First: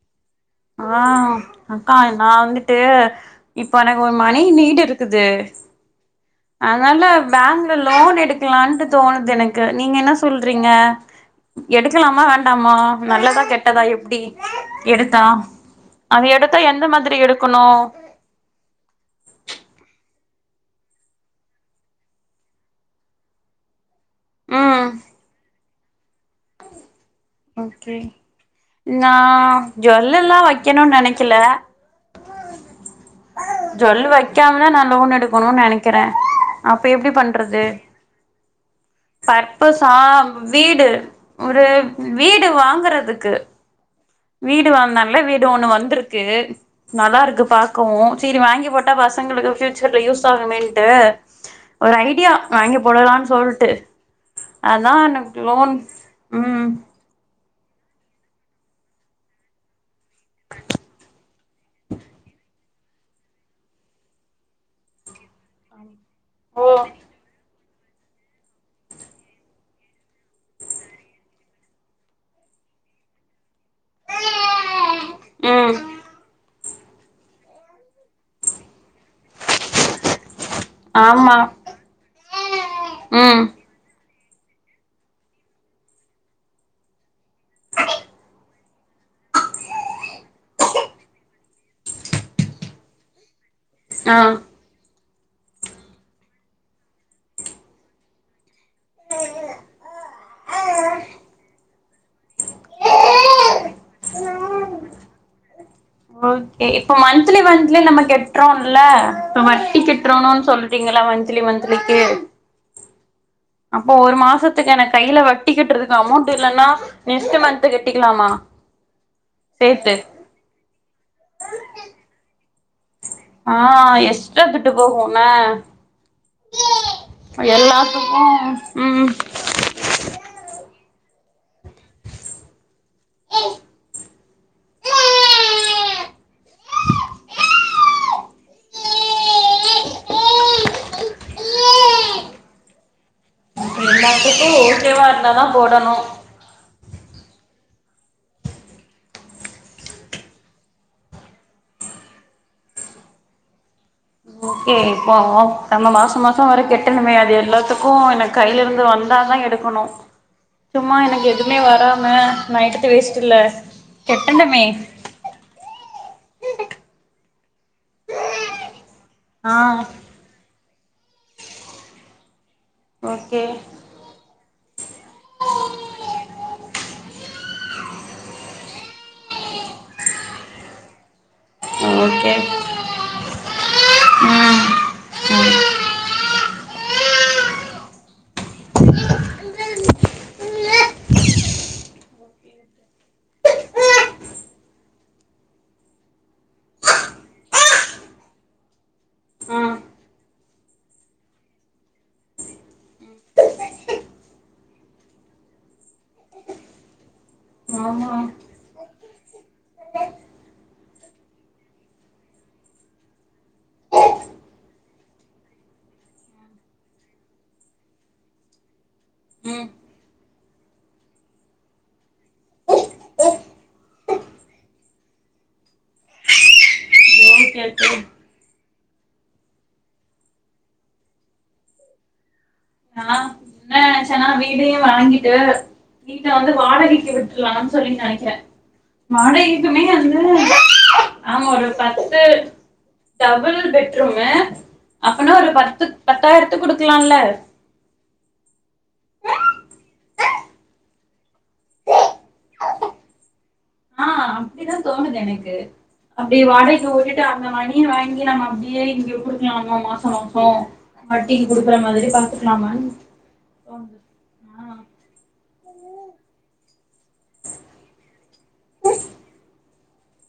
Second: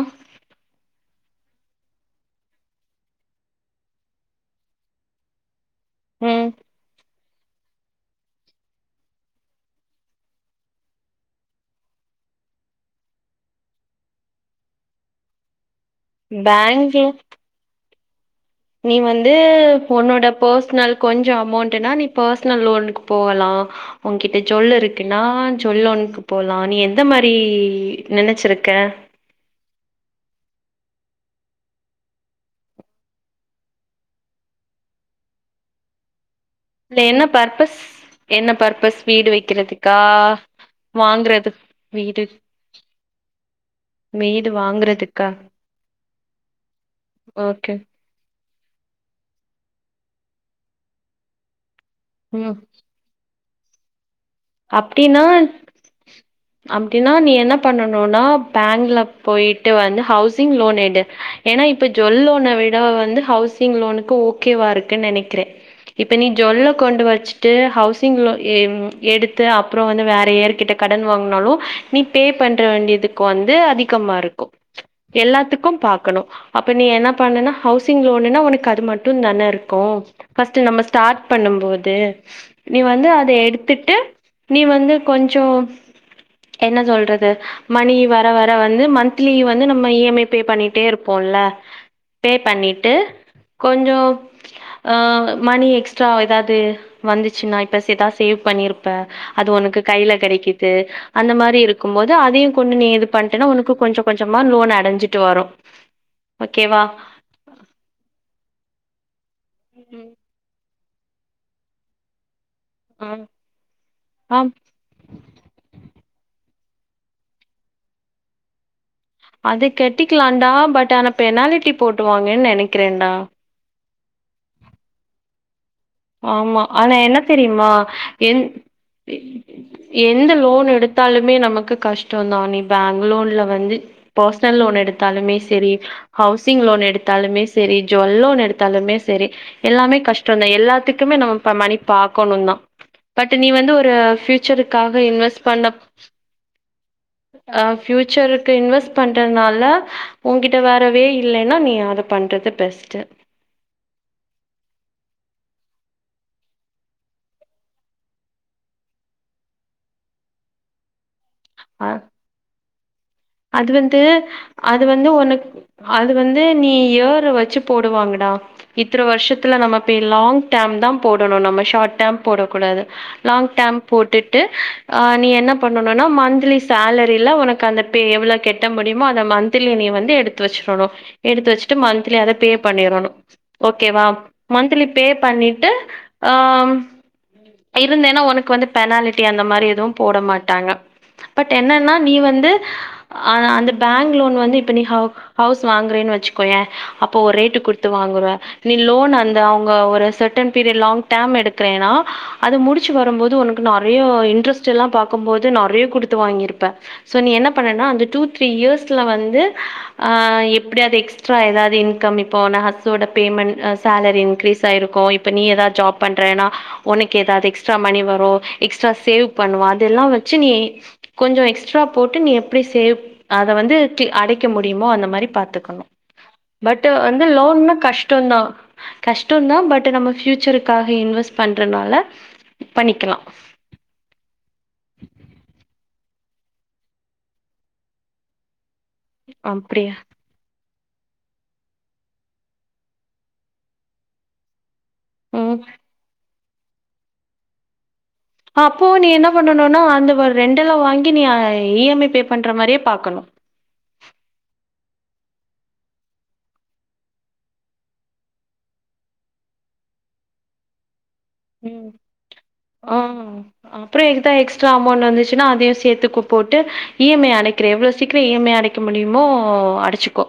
ஆ ஆ அக்கா நா வந்துட்டு இப்ப எனக்கு ஒரு மணி நீடட்ருக்குது ம் அதனால பேங்க்ல லோன் எடுக்கலான்ட்டு தோணுது எனக்கு நீங்க என்ன சொல்றீங்க எடுக்கலாமா வேண்டாமா நல்லதா கெட்டதா எப்பிடி எடுத்தா அத எடுத்தா எந்த பேங்க்ல மாதிரி எடுக்கணு நீ வந்து உன்னோட பர்சனல் கொஞ்சோ அமௌண்ட்னா நீ பர்சனல் லோனுக்கு போகலா உங்கிட்ட ஜுவல் ம் இருக்குன்னா ஜோல் லோன்க்கு போலா நீ எந்த மாரி ஓகே நெனச்சிருக்க நா ஜுவல்லல்லா வைக்கணுன்னு நெனைக்கல ஜுவல் வைக்காமதா நா லோன் எடுக்கணுன் நெனைக்கிறே அப்ப இல்ல எப்பிடி என்ன பண்றது பர்பஸ் என்ன பர்பஸ் வீடு சற்பசா வைக்கிறதுக்கா வீடு ஒரு வீடு வாங்கறதுக்கு வீடு வாங்குனல்ல வீடு ஒண்ணு வந்துருக்கு நல்லாருக்கு ஓகே பாக்கவு செரி வாங்கி போட்டா பசங்களுக்கு ஃபியூச்சர்ல யூஸ் ஆகுமென்ட்டு ஒரு ஐடியா ம் வாங்கி போடலான்னு சொல்ட்டு அதா அப்டின்னா எனக்கு லோன் ம் அப்டின்னா நீ என்ன பண்ணனுனா பேங்க்ல போயிட்டு வந்து ஹவுசிங் லோன் எடு ஏன்னா இப்ப ஜுவல் லோன விட வந்து ஹவுசிங் லோனுக்கு ஓகேவா இருக்குன் நெனைக்கிறே இப்போ நீ ஜோல்ல ஓ கொண்டு வச்சிட்டு ஹவுசிங் லோ ஏ எடுத்து அப்புறோ வந்து வேற ஏர்கிட்ட கடன் வாங்னாலு நீ பே பண்ற வேண்டியதுக் கு வந்து அதிகமாருக்கு எல்லாத்துக்கு ம் பாக்கணு அப்ப நீ என்ன பண்ணன்னா ஹவுசிங் லோனுன்னா உனக்கு அது மட்டு தானருக்கு ஃபர்ஸ்ட் நம்ம ஸ்டார்ட் ஆமா பண்ணும் போது நீ வந்து அத ம் எடுத் ட்டு நீ வந்து கொஞ்சோ என்ன சொல்றது மணி வர வர வந்து மன்த்லி வந்து நம்ம இ எம் ஐ பே பண்ணிட்டே இருப்போல்ல பே பண்ணிட்டு கொஞ்சோ அ மணி எக்ஸ்ட்ரா ஏதாவது வந்துச்சுன்னா இப்ப சே ஏதாவது சேவ் பண்ணியிருப் ப அது உனக்கு கையில கடைக்கிது அந்த மாரி இருக் கும் போது அதையு கொண்டு நீ இது பண்டனா உனக்கு கொஞ்ச கொஞ்சமா லோன் ஆ அடைஞ்சிட்டு வரு ஓகே ஓகேவா இப்போ மந்த்லி மந்த்லி நம்ம கெட்டுறோல்ல இப்ப வட்டி ம் கெட்டுறோ சொல் ப்பீங்களா மந்த்லி மந்த்லிக்கு ம் அப்போ ஒரு மாசத்துக்கு எனக் கையில வட்டி கட்டுறதுக்கு அமௌண்ட் இல்லன்னா நெக்ஸ்ட் மந்த் கெட்டிக்கலாமா அது சேத்து கட்டிக்கலான்டா பட் ஆனா பெனாலிட்டி போட்டுவாங்கன்னு நெனைக்கிறேன்டா ஆ எக்ஷ்ட்ரா துட்டு போகுன்ன ஆமா ஆனா என்ன தெரியுமா எல்லாத்துக்கு என் ம் எ எந்த லோன் எடுத்தாலுமே நமக்கு கஷ்டோ தா நீ பேங்க் லோன்ல வந்து பர்ஸ்னல் லோன் எடுத்தாலுமே செரி ஹவுசிங் லோன் எடுத்தாலுமே செரி ஜுல் லோன் எடுத்தாலுமே செரி எல்லாமே கஷ்டோ தா எல்லாத் துக்குமே நம்மப்ப மணி பாக்கணு தா பட் நீ வந்து ஒரு எல்லாத்துக்கு ஃபியூச்சருக்காக ஓகேவா இருந்தாதா இன்வெஸ்ட் பண்ண போடணு ஆ ஃபியூச்சருக்கு இன்வெஸ்ட் பண்றதுனால உங்கிட்ட வேறவே இல்லேன்னா நீ அத பண்றது பெஸ்ட்டு ஓகே இப்போ நம்ம மாசோ மாசோ வேற கெட்டணுமே அது எல்லாத்துக்கு எனக் கையிலருந்து வந்தாதா எடுக் கணு சும்மா எனக்கு எதுவுமே அ வராம நைட்டு வேஸ்ட்ல்ல அது வந்து கெட்டணுமே அது வந்து உனு அது வந்து நீ இயற வச்சு போடுவாங்கடா இத்தன ஆ வருஷத்துல நம்ம போய் லாங் டெர்ம் தா போடணு நம்ம ஷார்ட் டெர்ம் போடக்கூடாது ஓகே லாங் டெர்ம் போட்டுட்டு அ நீ என்ன பண்ணனுனா மந்த்லி சேலரில உனக்கு அந்த பே எவ்ளோ கெ ட்ட முடியுமோ அத மந்த்லி நீ வந்து எடுத்து வச்சுறனு எடுத்து வச்சட்டு மந்த்லி ஓகே அத பே பண்ணிறணு ஓகேவா ம் மந்த்லி பே பண்ணிட்டு அ இருந்தன்னா உனக்கு வந்து பெனாலிட்டி அந்த மாரி எதுவு போட மாட்டாங்க பட் என்னனா நீ வந்து அந்த பேங்க் லோன் வந்து இப்ப நீ ஹவுஸ் வாங்குறன் வச்சுக்கோயே அப்போ ஒரு ரேட்டு குடுத்து வாங்குவ நீ லோன் அந்த அவங்க ம் ஒரு செர்டன் பீரியட் லாங் டெர்ம் எடுக்குறேன்னா அதை முடிச்சு வரும்போது உனக்கு நெறய இன்ட்ரெஸ்ட் எல்லா பாக்குபோது நெறய குடுத்து வாங்கிருப்ப சோ நீ என்ன பண்ணனா அந்த ஆமா டூ த்ரீ இயர்ஸ்ல வந்து ஆ எப்டி அது எக்ஸ்ட்ரா எதாவது இன்கம் இப்போ நாசோட பேமெண்ட் சேலரி இன்க்ரீஸ் ஆய்ருக்கு நீ எதாவது ஜாப் பண்றன்னா உனக்கு எதாவது எக்ஸ்ட்ரா மணி வரு எக்ஸ்ட்ரா சேவ் பண்ணுவ ம் அதெல்லா வச்சு நீ கொஞ்சோ எக்ஸ்ட்ரா போட்டு நீ எப்டி சேவ் அத வந்து அடைக்க முடியுமோ அந்த மாரி பாத்துக்கணு பட் வந்து ஓகே லோன்னா ஓகே கஷ்டந்தா கஷ்ட தா பட் நம்ம ஃபியூச்சருக்காக இன்வெஸ்ட் பண்றனால நா பண்ணிக்கலா என்ன நெனச்சன்னா வீடே வாங்கிட்டு வீட்ட வந்து வாடகைக்கு விட்ருலான் சொல்லி நெனைக்கிற அப்டியா ஆமா ஒரு பத்து டபுள் பெட்ரூமு ம் பத்தாயிரத்துக் குடுக்கலால அப்போ நீ என்ன பண்ணணுனா அந்த ஒரு ரெண்டல வாங்கி நீ இ எம் ஐ பே பண்ற மாரியே பாக்கணு ஆ அப்டிதா தோணுது எனக்கு அப்டியே வாடகைக்கு உட்டுட்டு அந்த மணிய வாங்கி நம்ம அப்டியே இங்க குடுக்கலாமோ மாச மாச வட்டிக்கு குடுக்குற ம். மாரி பாத்துக்கலாமான் ஆ அப்ற எங்குட்டா எக்ஸ்ட்ரா அமௌண்ட் வந்துச்சுன்னா அதையு சேத்துக்கு போட்டு இ எம் ஐ அடைக் அப்ற எவ்ளோ சீக்கிர இஎம்ஐ அடைக்க முடியுமோ அடச்சுக்கோ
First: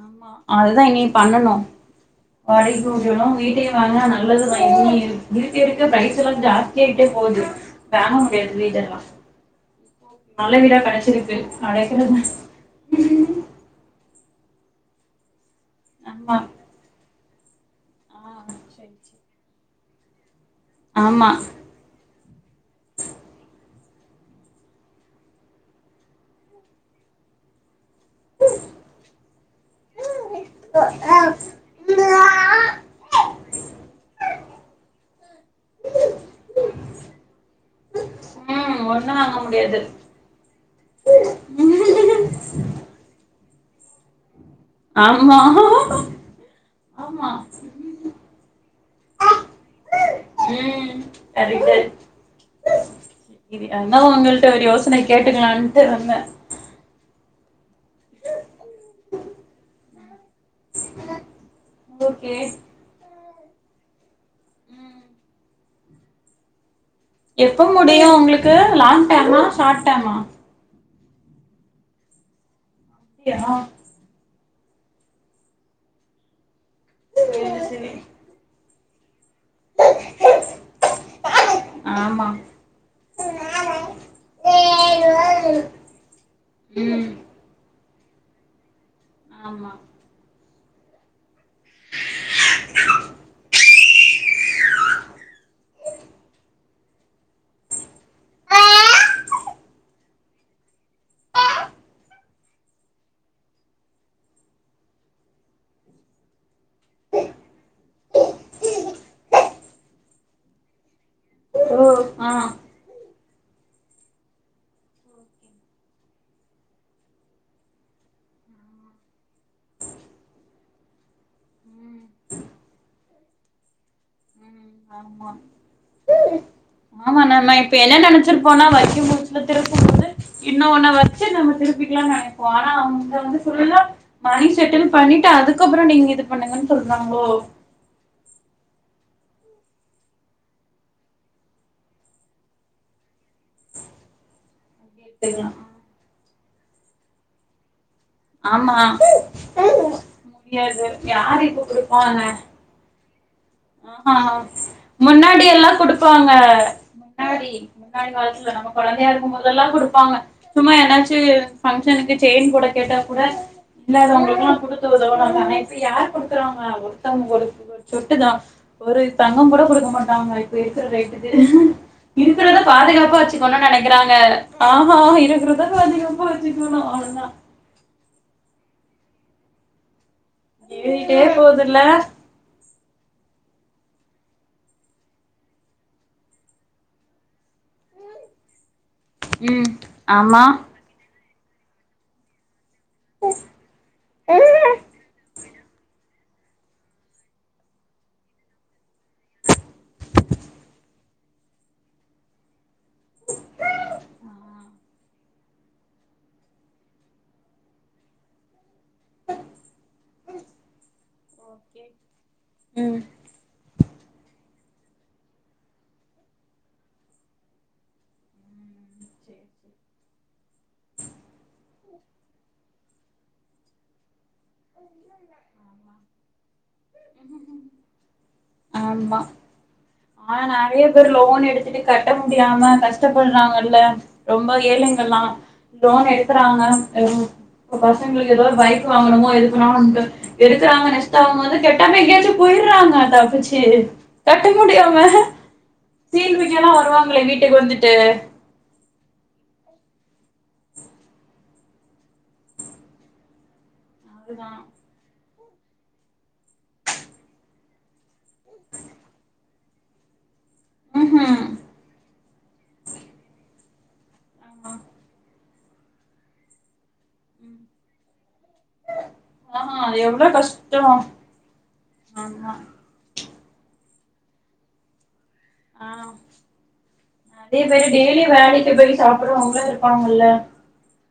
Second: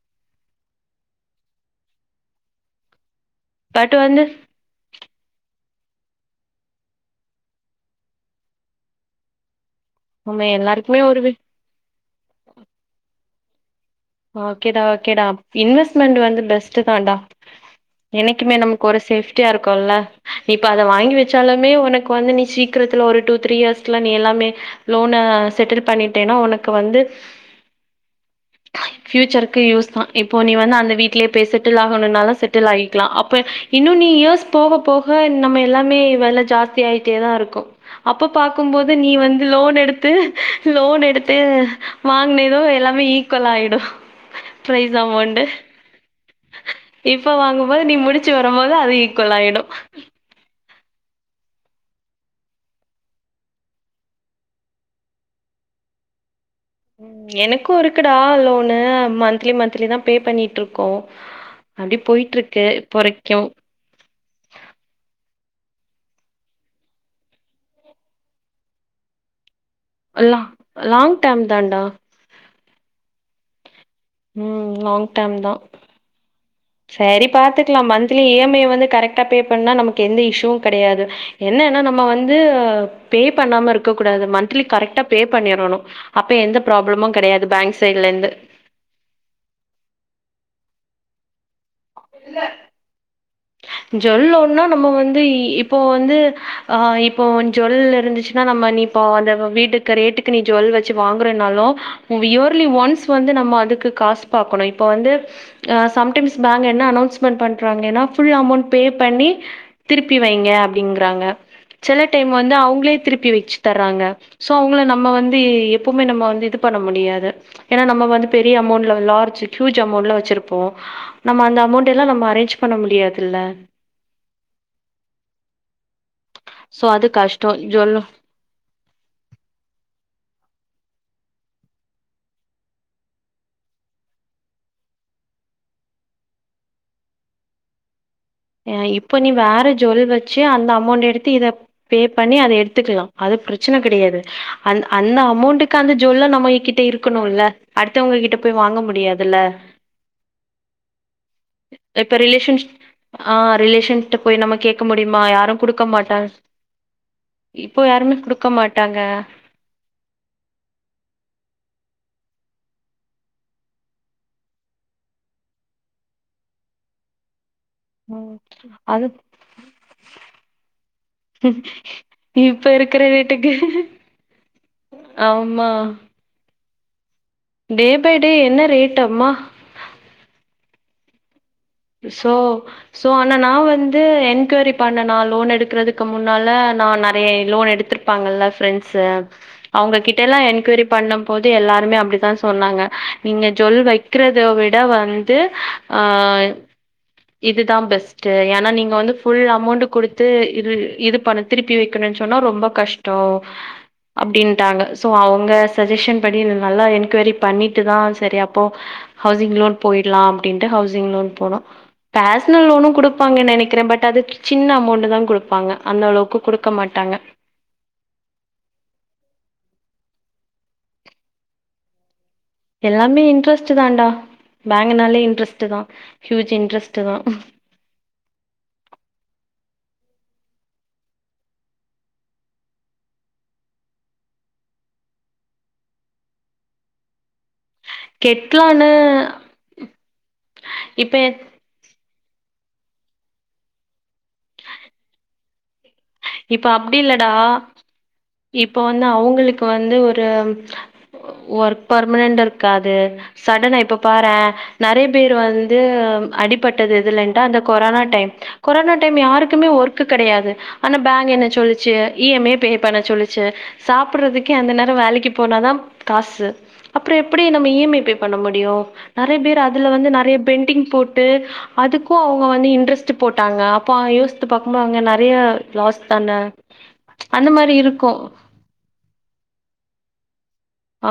ஆமா அதுதா இனி பண்ணனு வாடகைக்கு உடனு வீட்டயு பட் வாங்குனா வந்து நல்லது இன்னு இருக்க இருக்க பிரைஸ் எல்லா ஜாஸ்தியா ஆயிட்டே போது வாங்க முடியாது வீடெல்லா நம்ம நல்ல வீடா எல்லாருக்குமே ஒரு வி கெடச்சிருக்கு அடைக்கனு பாஸ் ஓகேடா ஓகேடா இன்வெஸ்ட்மென்ட் ஆமா வந்து பெஸ்ட் தான்டா ஆ என்னைக்குமே நமக்கு சரி ஒரு சரி சேஃப்டியா இருக்குல்ல இப்ப அத வாங்கி ஆமா வச்சாலு உன்னயே உனக்கு வந்து நீ சீக்கிரத்துல ஒரு டூ த்ரீ இயர்ஸ்ல நீ எல்லாமே லோன செட்டில் பண்ணிட்டேன்னா உனக்கு வந்து ஃபியூச்சருக்கு யூஸ்தா இப்போ நீ வந்து அந்த வீட்லயே போய் செ செட்டில் ஆகணுனாலு செட்டில் ஆகிக்லா அப்ப இன்னொன் நீ இயர்ஸ் போக போக நம்ம எல்லாமே வெல ஜாஸ்தி ஆய் ட்டே தா இருக்கு அப்ப ம் பாக்குபோது நீ ஒண்ணு வாங்க வந்து லோன் முடியாது எடுத் து லோன் எடுத்து வாங்கினதும் எல்லாமே ஈக்குவல் ஆய்டு பிரைஸ் ஆமா அமௌண்டு ஆமா இப்ப வாங்கு போது நீ முடிச்சு வரு போது அது ஈக்குவல் ஆய்டு ம் அதுதல் இது ஏன்னா உங்கள்ட்ட ஒரு யோசனை கேட்டுக்கலான்ட்டு இருந்த ம் எனக்கும் இருக்குடா லோனு மந்த்தலி மந்தத்லி தான் பே பண்ணி ட்டு இருக்கோம் அப்டி ஓகே போயிட்டு இருக்கு பொறைக்கும் ம் எப்ப முடியும் உங்களுக்கு லாங் டேமா ஷார்ட் டேமா லா லாங் ட்டேம் தான்டா [unintelligible] ம் லாங் ட்டேம் தான் சேரி பாத்துக்லாம் மத்லி இ எம் ஐ வந்து கரெக்ட் யா பே பண்ணா நமக்கு எந்த இஷுவும் கெடயாது என்னன்னா நம்ம ஆமா வந்து டக் பே பண்ணாம இருக்கக்கூடாது மத்லி கரெக்டா பே பண்ணிடணும் அப்ப எந்த ம் ப்ராப்ளமும் கெடையாது பேங்க் சைட்ல இருந்து ஆமா இல்ல ஜொல் ஒன்னும் நம்ம வந்து இப்போ வந்து ஆ இப்போ ஜொல் இருந்துச்சுன்னா நம்ப ஆ அந்த வீட்டுக்கு ரேட்டுக்கு நீ ஜுவல் வெச்சு வாங்குறனாலும் இயர்லி ஒன்ஸ் வந்து நம்ம அதுக்கு காசு பாக்கணும் இப்ப வந்து சம் டைம்ஸ் பேங்க் என்ன அனௌன்ஸ்மெண்ட் பண்றாங்கன்னா ஃபுல் அமௌண்ட் பே பண்ணி திருப்பி வைங்க அப்டிங்றாங்க ஓ செல ஆ டைம் வந்து அவுங்ளே திருப்பி வெச்சு தர்றாங்க சோ அவுங்ள நம்ப வந்து எப்போமே நம்ப வந்து இது பண்ண முடியாது ஏன்னா நம்ம வந்து பெரிய அமௌண்ட்ல லார்ஜ் ஹியூஜ் அமௌண்ட்ல வெச்சிருப்போம் நம்ம அந்த ம் அமௌண்ட்டெல்லாம் நம்ம அரேஞ்ச் பண்ண முடியாது இல்ல ம் ஆமா சோ அது கஷ்டம் ஜொல்லும் எத்துட்டு போனா வெக்கமோது திருப்ப மோது இன்னோ ஒன்னு வெச்சு நம்ம திருப்பிக்கிலாம்னு நெனப்போம் ஆனா அங்க வந்து ஃபுல்லா மணி செட்டில் பண்ணிட்டு அதுக்கப்றோம் நீங்க இது பண்ணுங்கன் சொல்றாங்ளோ இப்ப நீ வேற ஜொல் வெச்சு அந்த அமௌண்ட் எடுத்து இத பே பண்ணி அத எடுத்துக்லாம் அது பிரச்சன கெடயாது அந் அந்த எடுத்துக்கலா அமௌண்ட்டுக்கு அந்த ஜொல்ல நம்ம கிட்ட இருக்கணுல்ல அடுத்தவங்க கிட்ட போய் ஆமா வாங்க முடியாதுல்ல முடியாது யாரு இப்ப இப்ப குடுப்பாங்க ரிலேஷன்ஸ் ஆ ரிலேஷன்ட்ட ஆஹா போய் நம்ம கேக்க முடியுமா முன்னாடி யாரும் எல்லா குடுக்க மாட்டங் குடுப்பாங்க முன்னாடி இப்ப யாருமே குடுக்க மாட்டாங்க அதெல்லாம் குடுப்பாங்க சும்மா ஏனாச்சு ஃபங்க்ஷனுக்கு செயின் போட கேட்டா கூட இல்லாதவங்களுக்லாம் குடுத்த உதவ வந்தாங்க இப்ப யார் குடுக்குறாங்க ஒருத்தவுங்க ஒரு சொட்டுதா ம் ஒரு அது தங்கம் கூட குடுக்க மாட்டாங்க இப்ப இருக்குற ரேட்டுக்கு இருக்குறத இப்ப இருக்கிற பாதுகாப்பா ரேட்டுக்கு வெச்சுக்கணும் நெனைக்கிறாங்க ஆமா இருக்றத ஆமா பாதுகாப்பா பாதுகாப்பா வெச்சக்குன அவ்லோதான் டே பை டே என்ன ரேட் அம்மா ஏரிட்டே போதுல்ல சோ சோ ஆனா நா வந்து என்கொய்ரி பண்ண நான் லோன் எடுக்குறதுக்கு முன்னால நான் நறை லோன் எடுத்து த்துருப்பாங்கல்ல ஃபிரெண்ட்ஸு ம் அவுங்ககிட்ட ஆமா எல்லாம் என்கவரி பண்ணும் போது எல்லாருமே அப்டித்தான் சொன்னாங்க நீங்க ஜொல் ஆ வெக்கிறத விட வந்து தத்து ஆ இதுதான் பெஸ்ட்டு என்னா நீங்க வந்து ஃபுல் அமௌண்ட்டு குடுத்து இது இது பண்ண திருப்பி வெக்கணும் சொன்னா ரொம்ப கஷ்டோ அப்டின்ட்டாங்க சோ அவுங்க சஜ்ஜஷன் படி நல்லா என்கொய்ரி பண்ணிட்டு தான் செரி அ போ ஹவ்சிங் லோன் போயிட்லா அப்டின்ட்டு ஹவ்சிங் லோன் போ ஓகே. பேஸ்னல் லோனும் ம் குடு ப்பாங்கன்னு நனக்கிறே பட் அது சின்ன அமௌண்ட்டு தான் குடுப்பாங்க அந்த அளவுக்கு குடுக்க மாட்டாங்க எல்லாமே இன்ட்ரஸ்ட் தான்டா பேங்குனாலே இன்ட்ரஸ்ட்டு தா ஹியூஜ் இன்ட்ரஸ்ட்டு தா ஆமா ஆ நறையா பேரு லோன் எடுத்துட்டு கட்ட முடியாம கஷ்டப்படுறாங்கல்ல ரொம்ப ஏழெங்க எல்லா லோன் எடுக்கறாங்க எது இப்ப பசங்களுக்கு எதோ ஒரு பைக் கெட்லான்னு வாங்கணுமோ எது ஆ வந்து எடுக்கறாங்க நஷ்ட இப்ப வரும்போது கெட்டாம எங்கயாச்சும் போய்ட்றாங்க தப்புச்சு கட்ட முடியாம சீல்விக்க இப்ப எல்லா அப்டி வருவாங்களே இல்லடா வீட்டுக்கு வந்துட்டு இப்போ வந்து அவ்ங்களுக்கு வந்து ஒரு வர்க் பர்மனன்ட் இருக்காது சடனா இப்ப பாறே அதுதா நறையா பேர் வந் து அடிப்பட்டது எதுலன்டு அந்த கொரோனா டைம் கொரோனா டைம் யாருக்குமே வர்க்கு கடையாது ஆனா பேங்க் ம்ஹூம் என்ன சொல்லுச்சு இ எம் ஏ பே பண்ண சொல்லுச்சு சாப்புட்றதுக்கே ஆமா அந்த நேரோ வேலெக்கி போனா தா காசு அப்பறொ எப்பிடி ம் நம்ம இ எம் ஐ பே பண்ண முடியு நறையா பேர் ஆஹா அதுல அது வந்து எவ்ளோ நறையா கஷ்டோ பெண்டிங் போட்டு அதுக்கும் அவ்ங்க ஆமா வந்து இன்ட்ரஸ்ட் போட்டாங்க அப்போ யோச்த்து பாக்கும்போ அவ்ங்க நறைய லாஸ் ஆ தான அந்த மாரி இருக்கு வேலெக்கி போய் சா ப்புட்ற அவங்களு இருப்பாங்கல்ல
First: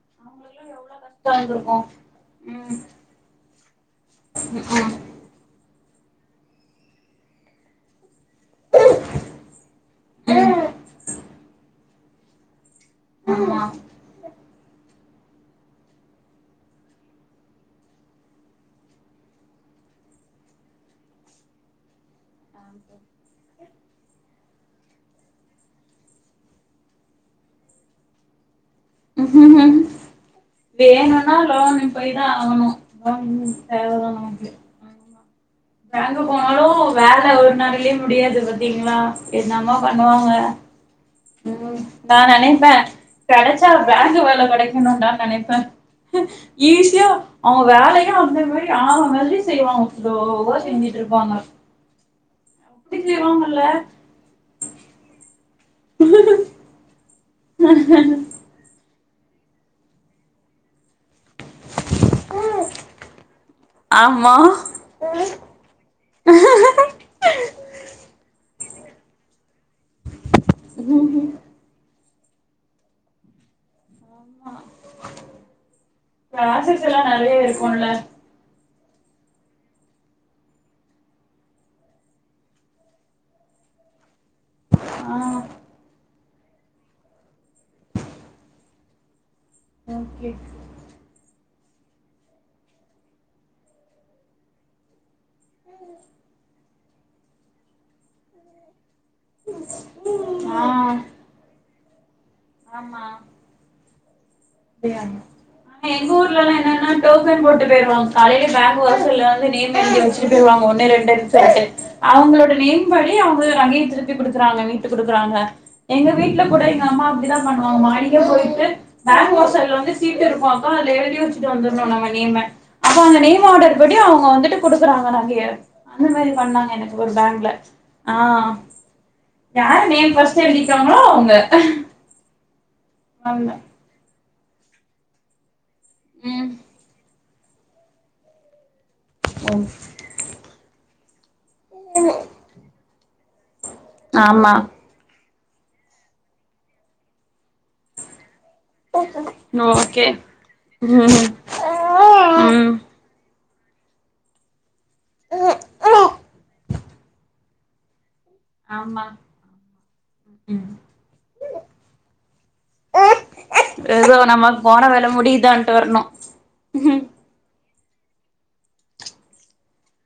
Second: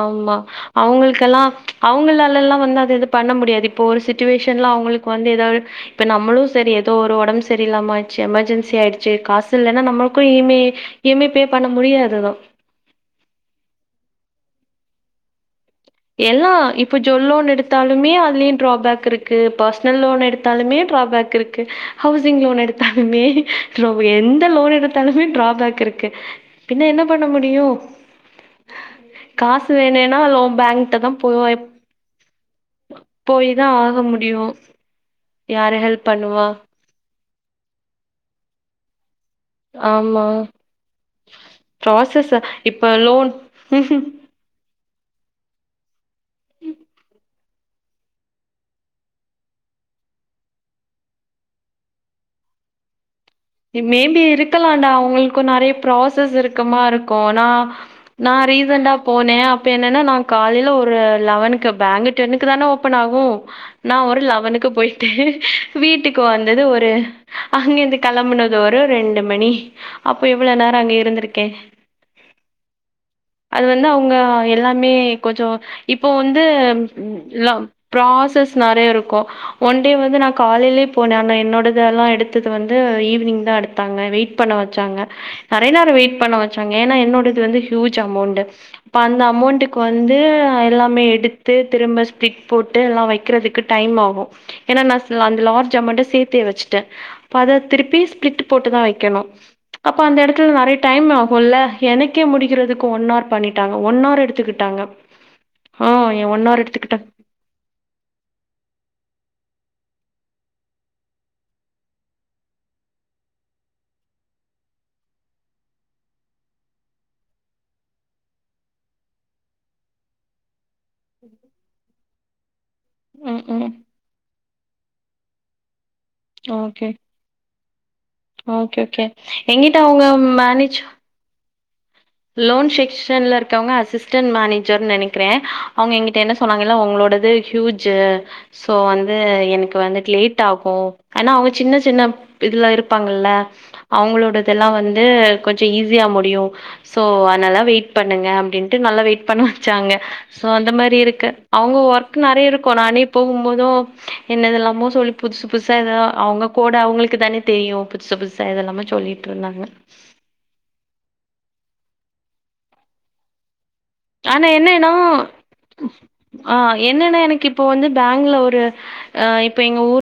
ஆமா அவங்களுக்குலா எவ்ளோ கஷ்டோ அவங்களுக்கெல்லா இருந்திருக்கு அவங்களால எல்லா வந்து ம் அது எது பண்ண முடியாது இப்போ ஒரு சி சிட்டிவேஷன்ல அவ்ங்களுக்கு வந்து எதாவ்து இப்ப நம்மளு செரி எதோ ஒரு ஒடம்பு செரில்லாம ஆய் டுச்சு எமர்ஜென்சி ஆயிடுச்சு காசு இல்லன்னா நம்மளுக்கு இ ம் யம் ம் ஏ இ எம் ஐ பே பண்ண முடியாதுதா ஆமா எல்லா இப்போ ஜொல் லோன் எடுத்தாலுமே அதுலயு ட்ராபேக் இருக்கு பர்சனல் லோன் எடுத்தாலுமே ட்ராபேக் இருக்கு ஹவ்சிங் லோன் எடுத்தாலுமே ரொம்ப எந் த லோன் எடுத்தாலுமே ட்ராபேக் இருக்கு பின்ன என்ன பண்ண முடியு காசு வேணென்னா லோம் பேங் ட்டதா போ வேணுனா ஆய் லோனுக்கு போய் தா ஆகணு லோன் போயி தா ஆக முடியு பேங்க்க போனாலு வேல ஒரு நாள்லெயே முடியாது பாத்தீங்களா என்னாம ஆமா பண்ணுவாங்க ம் நா ப்ராசஸ் நனைப்பே இப்ப லோன் கெடச்சா பேங்க்கு வேல கெடக்கெணுன்டான்னு நனைப்ப ஈஸியா அவன் வேலையே அந்தே மாரி ஆ மாதிரி செய்வாங்கோ போஷ் செஞ்சிட் இருப்பாங்க திக் செய்வாங்க மேபி இருக்கலான்டா அவங்களுக்கு நறையா ப்ராசஸ் இருக்கமா இரு க்கு நா நா ரீசண்டா போனே அப்ப என்னன்னா நா காலேல ஒரு லவனுக்கு பேங்கு டென்னுக்கு தான ஓபன் ஆகு நா ஒரு ஆமா லவனுக்கு போயட்டு வீட்டுக்கு வந்தது ஒரு அங்க இந்து களம்புனது ஒரு ரெண்டு மணி அப்போ எவ்ளோ நேரொ அங்க இருந்திருக்கே அது வந்து அவ்ங்க எல்லாமே கொஞ்சோ இப்போ வந்து கிளாஸஸ் எல்லா நெறைய லவ் இருக்குல்ல ப்ராசஸ் நெறைய இருக்கு ஒன்டே வந்து நா காலையிலயே போனே ஆனா என்னோடதெல்லா எடுத்துட்டு வந்து இது ஈவினிங் தா எடுத்தாங்க வெயிட் பண்ண வச்சாங்க ஆ நெறைய நேரம் வெயிட் பண்ண வச்சாங்க ஏன்னா என்னோடது வந்து ஹூஜ் அமௌண்ட் அப்ப அந்த அமௌண்டக்கு வந்து ஓகே எல்லாமே எடுத்து திரும்ப ஸ்ப்ளிட் போட்டு எல்லா வைக்கிறதுக்கு டைம் ஆகும் ஏன்னா நா அந்த லார்ஜ் அமௌன்ட் சேர்த்தே வச்சுட்டே அப்போ அத திருப்பி ஸ்ப்லிட் போட்டு தா வைக்கணு அப்ப அந்த இடத்துல ஆ நெறைய டைம் ஆகுல்ல எனக்கே முடி வைக்கிறதுக்கு ஆமா ஒன்னவர் பண்ணிட்டாங்க ஒன்னவர் எடுத்துக்கிட்டாங்க அப்டியாங்க ஆ ஆனா எங்க ஊர்லலா ஒன்னவர் என்னன்னா எடுத்துக்கிட்ட போட்டு போயவாங்க ஆல்ரெடி பேங்கந்து நீ வச்சுட்டு [unintelligible] போயவாங்க ஒண்ணு ரெண்டுன்ன சொல்லிட்டு அவங்களோட நேம் வழி அவங்க ரகைய திருப்பி குடுக்குறாங்க வீட்டு குடுக்குறாங்க எங்க வீட்ல கூட எங்க அம்மா அப்டிதா பண்ணுவாங்க மாடிக போயிட்டு மாட்டு வாசல்ல வந்து சீட் இருக்கு அக்கா அத எழுதி வச்சுட்டு வந்துருணு நம்ம நேம்ம அப்ப அந்த ம் நேம் ம் ஆர்டர் படி அவங்க வந்துட்டு குடுக்குறாங்க அங்கயே அந்த மாரி பண்ணாங்க ஓகே எனக்கு ஒரு பேங்க்ல ஆ ஓகே ஓகே எங்கிட்ட யாரு அவங்க நேம் ஃபர்ஸ்ட் மேனேஜ் எழுதிருக்காங்களோ அவங்க லோன் செக்க்ஷன்ல அவங்க இருக்கவங்க அசிஸ் அசிஸ்டன்மேனேஜர்னு நெனைக்கிறே அவங்க எங்கிட்ட என்ன ம் சொன்னாங்கன்னா உங்களோடது ஹூஜ் சோ வந்து எனக்கு வந்துட்டு லேட் ஆகு ஆனா அவங் சின்ன சின்ன இதெல்லா இருப்பாங்கல்ல அவங்களோட ஆமா இதெல்லா வந்து இது கொஞ்ச ஈஸியா முடியு சோ அதனால வெயிட் பண்ணங்க அப்டின் க்கு நல்லா வெயிட் பண்ண வச்சாங்க ஓகே அந்த மாரி ம் இருக்கு அவங்க ஒர்க் நெறைய ம் இருக்கு நானே போகும் போது என்னதெல்லாமோ சொல்லி புதுசு புதுசா அவங்க கோடு அவங்களுக்கு தானே தெரியு புதுசு புதுசா என்னல்லாம ஆமா சொல்லிட்டு இருந்தாங்க ம் ஏதோ ஆனா நம்மக்கு போன என்னன்னா வேலை முடியுதான்ட்டு வரணு ஆ என்னன்னா எனக்கு இப்போ வந்து பேங்கள ஒரு இப்போ எங்க ஊர்